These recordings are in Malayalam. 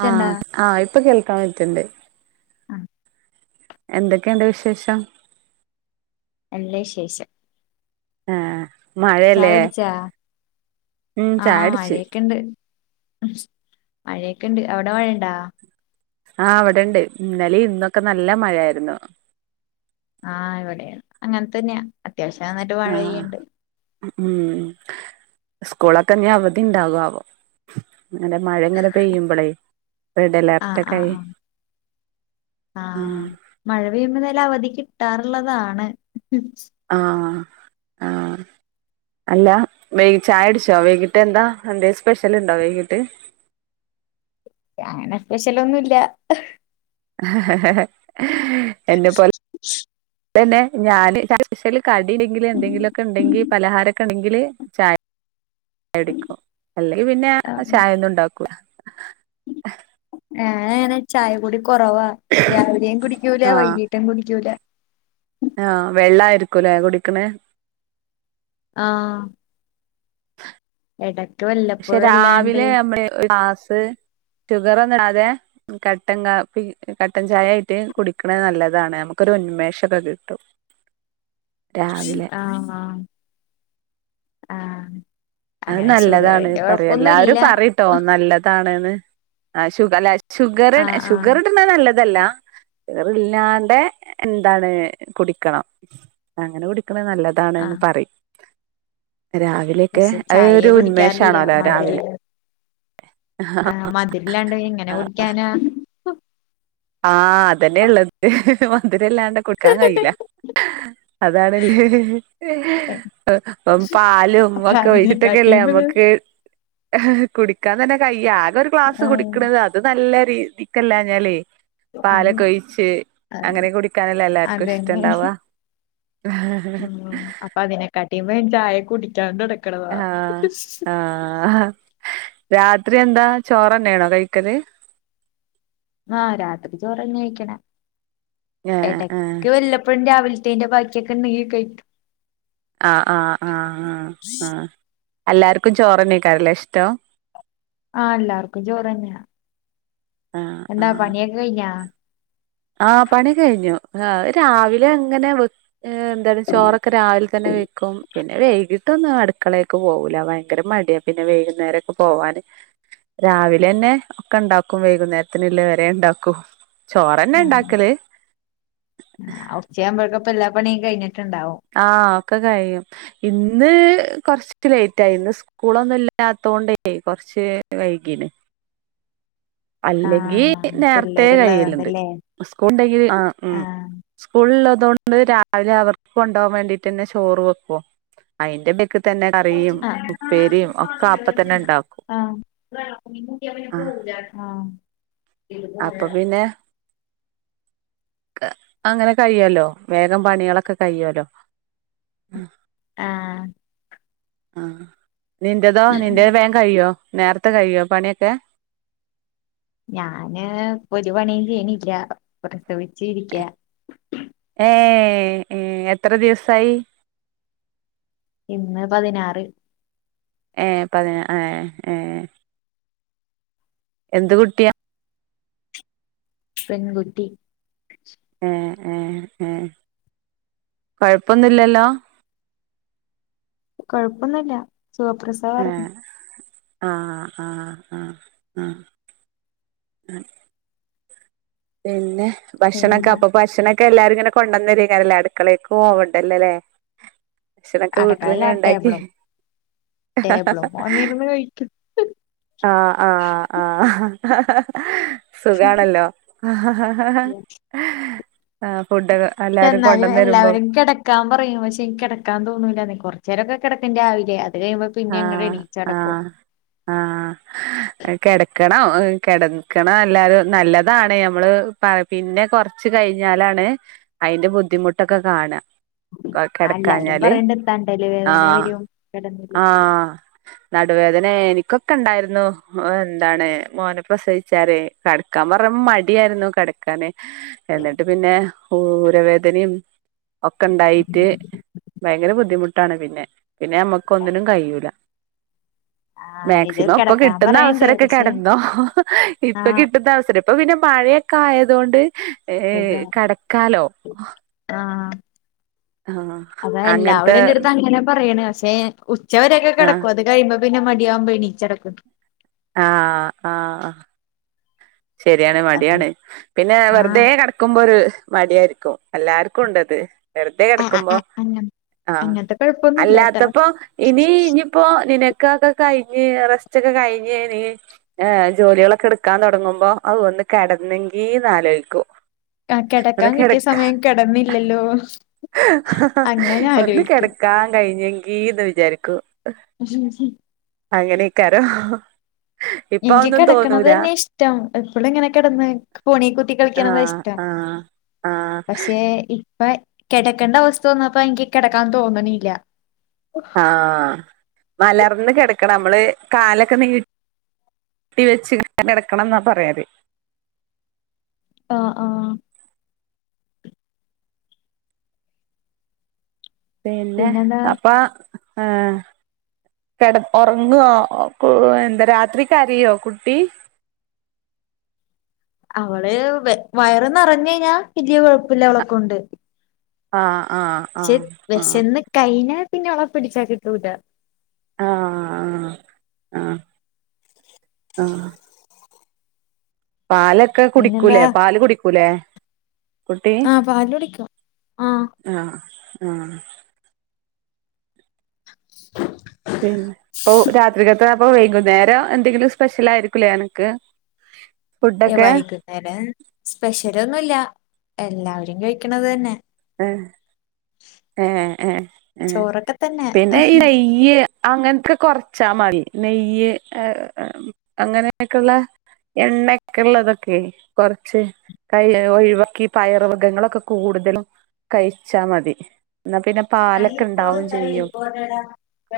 ക്കണ്ടാ ആഹ് ആഹ് ഇപ്പ കേൾക്കാൻ പറ്റ്ണ്ട് ആഹ് എന്തൊക്കെണ്ട് വിശേഷം? നല്ല വിശേഷം? ആഹ് ചായ മഴയല്ലേ കുടിച്ചാ ഉം ചായുട്ച്ച് എന്ത, മഴയൊക്കെണ്ട്. അവിടെ മഴണ്ടാ ആഹ്. ഇവിടെണ്ട്. ഇന്നലിം ഇന്നൊക്കെ നല്ല മഴയിരുന്നു ആഹ് ഇവടിം അങ്ങന് തന്നെയാ. അത്യാവശ്യം നന്നായിട്ട് മഴ ആഹ് പെയ്യ്ണ്ട് ഉം ഉം സ്കൂളൊക്കെനി അവധി ഉണ്ടാകു ആവോ ങ്ങനെ മഴ ഇങ്ങനെ പെയ്യുമ്പോളേയ് റെഡ് ആഹ് അലർട്ടക്കെ ആയി ആഹ് ആഹ് മഴ പെയ്യുമ്പ ന്തായാലും അവധി കിട്ടാറുള്ളതാണ് ആഹ് ആഹ് അല്ല വൈകി ചായുട്ച്ചോ. വൈകിട്ട് എന്താ, എന്തേലും സ്പെഷ്യൽ ഉണ്ടോ വൈകിട്ട്. അങ്ങനെ സ്പെഷ്യലൊന്നുല്ല എന്നെ പോലെ തന്നെ ഞാന് കടി സ്പെഷല് കടിണ്ടെങ്കിൽ, എന്തെങ്കിലുമൊക്കെ ഉണ്ടെങ്കിൽ പലഹാരം ഒക്കെ ഉണ്ടെങ്കിൽ ചായ ചായുടിക്കും, അല്ലെങ്കിൽ പിന്നെ ചായ ഒന്നും ഉണ്ടാക്കൂല്ല ഞാൻ അങ്ങനെ ചായ കൂടി കുറവാ, രാവിലെയും കുടിക്കൂല ആഹ് വൈകീട്ടും കുടിക്കൂല ആഹ് വെള്ളായിരിക്കൂല്ലേ കുടിക്ക്ണ് ആഹ് എടക്ക് പക്ഷെ വല്ലപ്പോഴല്ലാണ്ട് രാവിലെ നമ്മള് ഒരു ഗ്ലാസ് ഷുഗർ ഒന്നും ഇടാതെ കട്ടൻ കാപ്പി, കട്ടൻ ചായ ആയ്ട്ട് കുടിക്ക്ണത് നല്ലതാണ്. നമുക്കൊരു ഉന്മേഷൊക്കെ കിട്ടും രാവിലെ ആഹ് ആഹ് ആഹ് അത് അങ്ങനെ നല്ലതാണ് ഷുഗറിന്റെ പറ്യ, എല്ലാരും കൊഴപ്പൊന്നുല്ല പറയും കേട്ടോ നല്ലതാണ്ന്ന് അഹ് ഷുഗർല്ല ഷുഗറ് ല്ല ആഹ് ആഹ് ഷുഗറ്ടാ നല്ലതല്ല ഷുഗർ ഇല്ലാണ്ടെ, എന്താണ് കുടിക്കണം. അങ്ങനെ കുടിക്ക്ണ് നല്ലതാണ്ന്ന് ആഹ് പറയും. രാവിലൊക്കെ പക്ഷെ അത് ചായയെ ഒരു കുടിക്കാറില്ല ഉന്മേഷാണോലൊ, രാവിലെ. ആഹ് മധുരില്ലാണ്ട് എങ്ങനെ കുടിക്കാനാ. ആഹ് അതന്നെള്ളത് മധുരല്ലാണ്ട് കുടിക്കാൻ കയില്ല അതാണ്ല്ലേ പ്പൊ പാലും ഒക്കെ ഒഴിച്ചിട്ടൊക്കെല്ലേ അതിനെക്കാട്ടിയും ഇത് നമ്മക്ക് കുടിക്കാൻ തന്നെ കഴിയാ ആകെ ഒരു ഗ്ലാസ് ആഹ് കുടിക്കണത്, അത് നല്ല രീതിക്കല്ലാഞ്ഞാലേ. അത് പാലൊക്കെ ഒഴിച്ച് അങ്ങനെ കുടിക്കാനല്ലേ എല്ലാവർക്കും അതന്നെ ഇഷ്ടംണ്ടാവുക [inaudible] അതിനെകാട്ടി വേം ചായ കുടിക്കാൻ തൊടങ്ങും. ആഹ് ആഹ്. രാത്രി എന്താ ചോറന്നെയാണോ കഴിക്കല്. ആഹ് രാത്രി ചോറന്ന്യാ കഴിക്ക്ണെ ഏഹ് ഏഹ് എടക്ക് വല്ലപ്പോഴും രാവിലെ തേന്റെ ബാക്കിയൊക്കെണ്ടെങ്കി കഴിക്കും. ആഹ് ആഹ് ആഹ് ആഹ് ആഹ് എല്ലാർക്കും ചോറന്നെ കഴിക്കാനാണ് [unintelligible] ഇഷ്ടോ ആഹ് എല്ലാർക്കും ചോറ് തന്നെയാ ആഹ് എന്താ ആഹ് പണിയൊക്ക കഴിഞ്ഞാ ആഹ് പണിയൊക്കെ കഴിഞ്ഞു. ആഹ് രാവിലെ അങ്ങനെ എന്താലും ചോറൊക്കെ രാവിലെ തന്നെ വെക്കും. പിന്നെ വൈകിട്ടൊന്നും അടുക്കളയ്ക്ക് പോകില്ല. ഭയങ്കര മടിയാ പിന്നെ വൈകുന്നേരൊക്കെ പോവാന്. രാവിലെ ന്നെ ഒക്കെ ഒണ്ടാക്കും, വൈകുന്നേരത്തിനുള്ള വരെ ഒ ണ്ടാക്കും. ചോ ആഹ് ഉച്ചയാവുമ്പോഴേക്കപ്പം എല്ലാ പണിയും കഴിഞ്ഞിട്ടുണ്ടാവും ആഹ് ഒക്കെ കഴിയും. ഇന്ന്.. കൊറച്ച് ത്തി ലേറ്റ് ആയി ന്ന്സ് കൂളൊന്നും ഇല്ലാത്തോണ്ടേ കൊറച്ച് വൈകീന് [unintelligible] അല്ലെങ്കി ആഹ് നേരത്തെ കൈയ്യെലുണ്ട്. പിള്ളേരുള്ളതുകൊണ്ടല്ലേ സ്കൂൾ ഉണ്ടെങ്കിൽ ആഹ് ഉം. സ്കൂള് ഉള്ളതുകൊണ്ട് രാവിലെ അവർക്ക് കൊണ്ടുപോകാൻ വേണ്ടിട്ടെന്നെ ചോറ് വെക്കോ. അതിന്റെ മേക്ക് തന്നെ കറിയും ആഹ് ഉപ്പേരിയും ഒക്കെ അപ്പ തന്നെ ഉണ്ടാക്കും [unintelligible] മീൻ കൂട്ടിയാ പിന്നെ പോവൂലാട്ടാ അപ്പ പിന്നെ അങ്ങനെ കഴിയോല്ലൊ വേഗം പണികളൊക്കെ കഴിയോല്ലൊ ആഹ് ആഹ് ആഹ് നിന്റെതോ നിന്റെ വേഗം കഴിയോ നേരത്തെ കഴിയോ പണിയൊക്കെ ഞാന് ഇപ്പൊ ഒരു പണിയും ചെയ്യണില്ല പ്രസവിച്ച് ഇരിക്ക്യാ ഏഹ് ഏഹ് എത്ര ദിവസായി ഇന്ന് പതിനാറ് ഏഹ് പതിന ആഹ് ഏഹ് എന്ത് കുട്ടിയാ പെൺകുട്ടി ആഹ് ആഹ് ആഹ് കൊഴപ്പൊന്നുംല്ലല്ലോ കൊഴപ്പൊന്നുല്ല സുഖപ്രസവാര്ന്ന് ആഹ് ആഹ് ആഹ് ആഹ് പിന്നെ ഭക്ഷണൊക്കെ പിന്നെന്താ അപ്പൊ ഭക്ഷണംക്കെ എല്ലാരും ഇങ്ങനെ കൊണ്ടുവന്ന് തരുകാരിക്ക്ല്ലേ അടുക്കളക്ക് പോവണ്ടല്ലോ അല്ലേ ഭക്ഷണക്കെ അടക്കാല്ല വീട്ടിലിങ്ങനെ ഉണ്ടാക്കി ടേബിളും ടേബിളും വന്നിരുന്ന് കഴിക്കും ആഹ് ആഹ് ആഹ് സുഖാണല്ലോ ആഹ് ഫുഡൊക്കെ എല്ലാരും എന്നാലും കൊണ്ടന്ന് തരുമ്പോ എല്ലാവരും കെട ക്കാൻ പറയും പക്ഷെ എനിക്ക് കെടക്കാൻ തോന്നൂല്ല കൊറച്ച് നേരൊക്കെ കെടക്കും രാവിലെ അത് കഴിയുമ്പൊ പിന്നെങ്ങട് ആഹ് എണീച്ചടക്കും ആഹ് ആഹ് കിടക്കണോ കിടക്കണം. എല്ലാരും നല്ലതാണ് ഞമ്മള് പിന്നെ കൊറച്ച് കഴിഞ്ഞാലാണ്, അതിന്റെ ബുദ്ധിമുട്ടൊക്കെ കാണുക. ആ എല്ലാവരും കിടക്കാഞ്ഞാല് പറയണ്ട് തണ്ടല് വേദന ആഹ്, വരും കിടന്നില്ലെങ്കിൽ ആഹ് നടുവേദന എനിക്കൊക്കെ ഉ ണ്ടായിരുന്നു. എന്താണ് മോന പ്രസവിച്ചാലെ. കിടക്കാൻ പറഞ്ഞപ്പോൾ മടിയായിരുന്നു കിടക്കാന്. എന്നിട്ട് പിന്നെ ഊരവേദനയും ഒക്കെ ഉണ്ടായിട്ട്. ഭയങ്കര ബുദ്ധിമുട്ടാണ് പിന്നെ പിന്നെ നമ്മക്ക് ഒന്നിനും കഴിയൂല. [inaudible] ഇത് മാക്സിമം ഇപ്പൊ കിടക്കാൻ കിട്ടുന്ന പറയണ്ട് അവസരൊക്കെ പക്ഷെ കിടന്നോ? ഇപ്പൊ ആഹ് കിട്ടുന്ന അവസരം. ഇപ്പൊ പിന്നെ മഴയൊക്കെ ആയത് കൊണ്ട് ഏഹ് സുഖം കിടക്കാലോ. ആഹ് ആ അതാ അങ്ങനത്തെ എല്ലാവരും എന്റെടുത്ത് അങ്ങനെ പറയണ് പക്ഷെ ഉച്ചവരൊക്കെ ആ കിടക്കും. അത് കഴിയുമ്പോ, പിന്നെ മടിയാവുംമ്പോൾ എണീച്ച് നടക്കും. ആഹ് ആഹ് ശരിയാണ്. അതെ മടിയാണ് പിന്നെ ആഹ് വെറുതെ കിട ക്കുമ്പോ ഒരു മടിയായിരിക്കും എല്ലാർക്കും ഉണ്ടത്. വെറുതെ ആഹ് ആഹ് കിടക്കുമ്പോ ആഹ് അങ്ങ ആഹ് അങ്ങനത്തെ കൊഴപ്പൊന്നുല്ലാട്ടാ അല്ലാത്തപ്പോ ഇനി ഇനി ഇപ്പൊ നിനക്ക് ഒക്കെ കഴിഞ്ഞ് റസ്റ്റ് ഒക്കെ കഴിഞ്ഞ് നീ ഏഹ് ജോലികളൊക്കെ എടുക്കാൻ തുടങ്ങുമ്പോ, ആവൂ ഒന്ന് കിടന്നെങ്കിന്ന് ആലോചിക്കും. ആഹ് ഒന്ന് കിടക്കാൻ കിട്ടിയ കിടക്ക, സമയം കിടന്നില്ലല്ലോ അങ്ങനെ ഒന്ന് ആലോയിക്കും കിടക്ക ക്കാൻ കഴിഞ്ഞെങ്കിന്ന് വിചാരിക്കും. [inaudible] അങ്ങനെ ആയിരിക്കും. എനിക്ക് കിടക്കണത് തന്നെ ഇഷ്ടം. എപ്പോള ഇങ്ങനെ കിടന്ന് ഫോണി കുത്തി കളിക്കണ ആഹ് ഇഷ്ട്ടം ആഹ് ആഹ് പക്ഷേ ഇ ഇപ്പ കിടക്കണ്ട അവസ്ഥ വന്നപ്പ, എനിക്ക് കിടക്കാൻ തോന്നണില്ല. ആഹ് മലർന്ന് കിടക്കണം മ്മള് കാലൊക്കെ നീ ട്ടി വെച്ചിങ്ങനെ കെടക്കണം എന്നാ പറയല്. ആഹ് ആഹ് പിന്നെ പിന്നെന്താ അപ്പൊ ആഹ് കിടന്നോ, ഉറങ്ങുവോ, എന്താ രാത്രി കരയോ കുട്ടി? അവള് വ വയറ നിറഞ്ഞ കഴിഞ്ഞ വല്യ കുഴപ്പല്ല അവളെക്കൊണ്ട്. ആഹ് ആഹ് ആഹ് ആഹ് കൈന പിന്നോളപ്പിടിച്ച കിട്ടൂല. ആഹ് ആഹ് ആഹ് ആഹ് പാലൊക്കെ പിന്നെന്താ കുടിക്കൂലേ, പാല് കുടിക്കൂലേ? കുട്ടി ആഹ്, പാല് കുടിക്കും, ആഹ്. ആഹ്, ആഹ് [inaudible] ഓ രാത്രി കത്തപ്പൊ വൈകുന്നേരം എന്തെങ്കിലും സ്പെഷ്യലാ യിരിക്കൂലെ അനക്ക്? ഏഹ്, ഫുഡൊക്കെ വൈകുന്നേരം സ്പെഷ്യലൊന്നു ല്ല, എല്ലാവരും കഴിക്കണ തന്നെ. ആഹ് എഹ് ഏഹ് എഹ് ചോറൊക്കെ തന്നെ പിന്നെ ഇ നെയ്യ് യ്യ് അങ്ങനത്തെ കൊറച്ചാ മതി നെയ്യ് അങ്ങനോക്കെയുള്ള. എണ്ണ ക്കെള്ളുതൊക്കെ കുറച്ച് കൈവയും ഒയിവാക്കി, പയർ വർ ഗങ്ങളൊക്കെ കൂടുതലും കഴിച്ചാ മതി. എന്നാ പിന്നെ. പാലൊക്കെ ഉണ്ടാവും ചെയ്യും ആഹ്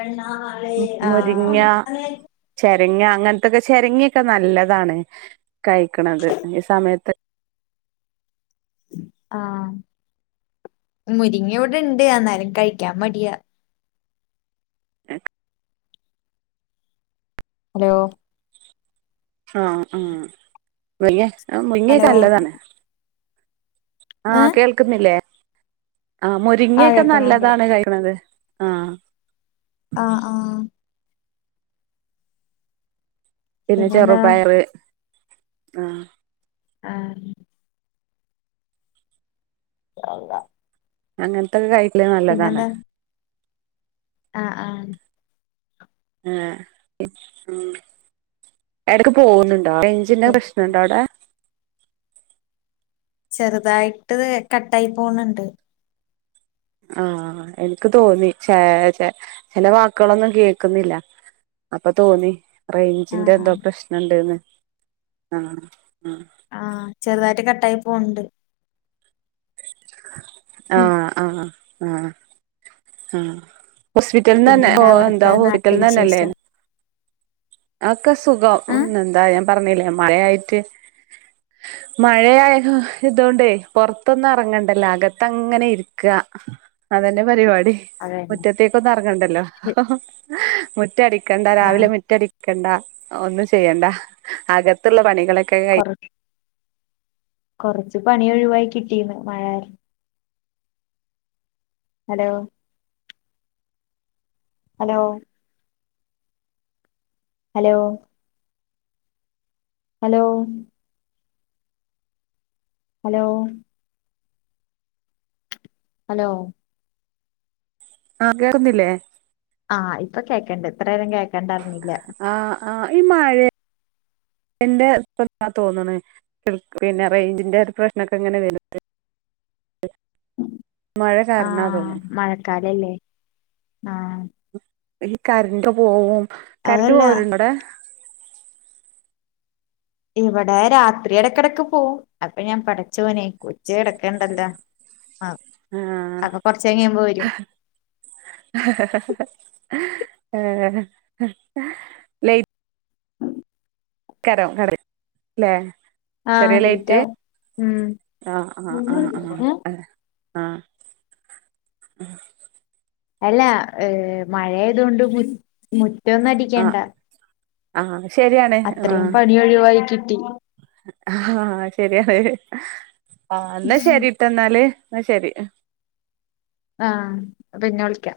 മുരിങ്ങ [unintelligible] ചെരങ്ങ അങ്ങൻത്തൊക്കെ ചിരങ്ങൊക്കെ നല്ലതാണ് കഴിക്കണത് ഈ സമയത്ത് ആഹ് മുരിങ്ങവിടെണ്ട് എന്നാലും കഴിക്കാൻ മടിയാ. ഹലോ ആഹ് ആഹ് മുരിങ്ങ ഹലോ മുരിങ്ങൊക്ക ല്ലതാണ്. ആഹ് ഏഹ് കേൾക്കുന്നില്ലേ, ആ ആഹ് മുരിങ്ങയൊക്കെ കേക്കണുണ്ട് നല്ലതാണ് കയിക്ക്‌ണത്. ആഹ് ആഹ് ആഹ് പിന്നെ പിന്നെന്താ ചെറുപയറ് ആഹ് ആഹ് [unintelligible] അങ്ങൻത്തൊക്കെ കഴിക്കണത് നല്ലതാണ്. പിന്നെന്താ ആഹ് ആഹ് ഏഹ് ഉം എടക്ക് പോവ്ന്നുണ്ടോ റേഞ്ചിന്റെ പിന്നെ പ്രശ്നുണ്ടോവിടെ? ചെറുതായിട്ട് കട്ടായി പോന്ന്ണ്ട് ആഹ് എനിക്ക് തോന്നി, ചെ ചെ ചിലവാക്കുകളൊന്നും കേൾക്കുന്നില്ല. അപ്പൊ തോന്നി റേഞ്ചിന്റെ ആഹ് എന്തോ ആഹ് പ്രശ്ന്ണ്ട്ന്ന് ആഹ് അഹ് ആഹ് ചെറുതായിട്ട് കട്ടായി പൊവ്ണ്ട്. ആഹ് ആഹ് ആഹ് ആഹ് ഹോസ്പിറ്റൽന്നന്നെ പിന്നെന്താ ഓഹ്എന്താ അവിടുത്തെ ഓ [inaudible] നാട്ടു റ്റൽന്നന്നല്ലേ? വിശേഷം അക്കെ സുഖം ഉം ആഹ് എന്താ ഞാൻ പറഞ്ഞില്ലേ മയായിട്ട്, മഴയായകാ ഇതൊണ്ടേ പൊറത്തൊന്നും എറങ്ങണ്ടല്ലോ അകത്തങ്ങനെ ഇരിക്ക. അതന്നെപരിപാടി. അതന്നെ മുറ്റത്തേക്കൊന്നുഅർങ്ങണ്ടല്ലോ. മുറ്റടിക്കണ്ട രാവിലെ ആഹ് മുറ്റടി ക്കണ്ട ഒന്നും ചെയ്യണ്ട അകത്ത്ള്ള പണികളൊക്കെ കഴി കൊറ കൊറച്ച് പണി ഒഴിവായി കിട്ടീന്ന് മഴ കാര്. Hello hello hello hello hello hello ആഹ് കേറുന്നില്ലേ ആഹ് ഇപ്പ കേക്കണ്ട് ഇത്രേ രം കേക്കണ്ടാർന്നില്ല ആഹ് ആഹ് ഈ മഴേ എന്റെ [unintelligible] തോന്ന്ണ് പിന്നെ റേഞ്ചിന്റെ ഒരു പ്രശ്നൊക്കെ എങ്ങനെ വരുന്നത് ആഹ് മഴക്കാലല്ലേ ആഹ് ഈ കര്ന്റ് പോവും, കര്ന്റ് അതല്ല പോവലണ്ട്ണ്ടോടെ ഇവടെ രാത്രി ഇടക്കിടക്ക് പോവും അപ്പൊ ഞാൻ പടച്ചോനെ കൊച്ച് കെടക്കണ്ടല്ലോ കഴിയുമ്പോ വരും ആഹ് ഏഹ് അക്ക കരം കറി ലേ ആഹ് ചെറി ലൈറ്റ് ലേറ്റാവും ഉം ആഹ് ആഹ് ആഹ് ആഹ് ഏ ആഹ് ആഹ് അല്ല ഏഹ് മഴ ആയതോണ്ട് മുറ്റൊന്നു അടിക്കണ്ട ആഹ് ആഹ് ശരിയണ് അത്രയും ആഹ് പണി ഒഴിവായി കിട്ടി ആഹ് ശരിയാണ് ആഹ് ഇന്നാ ശരി ട്ടൊന്നാല്. ഇന്ന ശരി ആഹ് പിന്നെ വിള്ക്ക്യ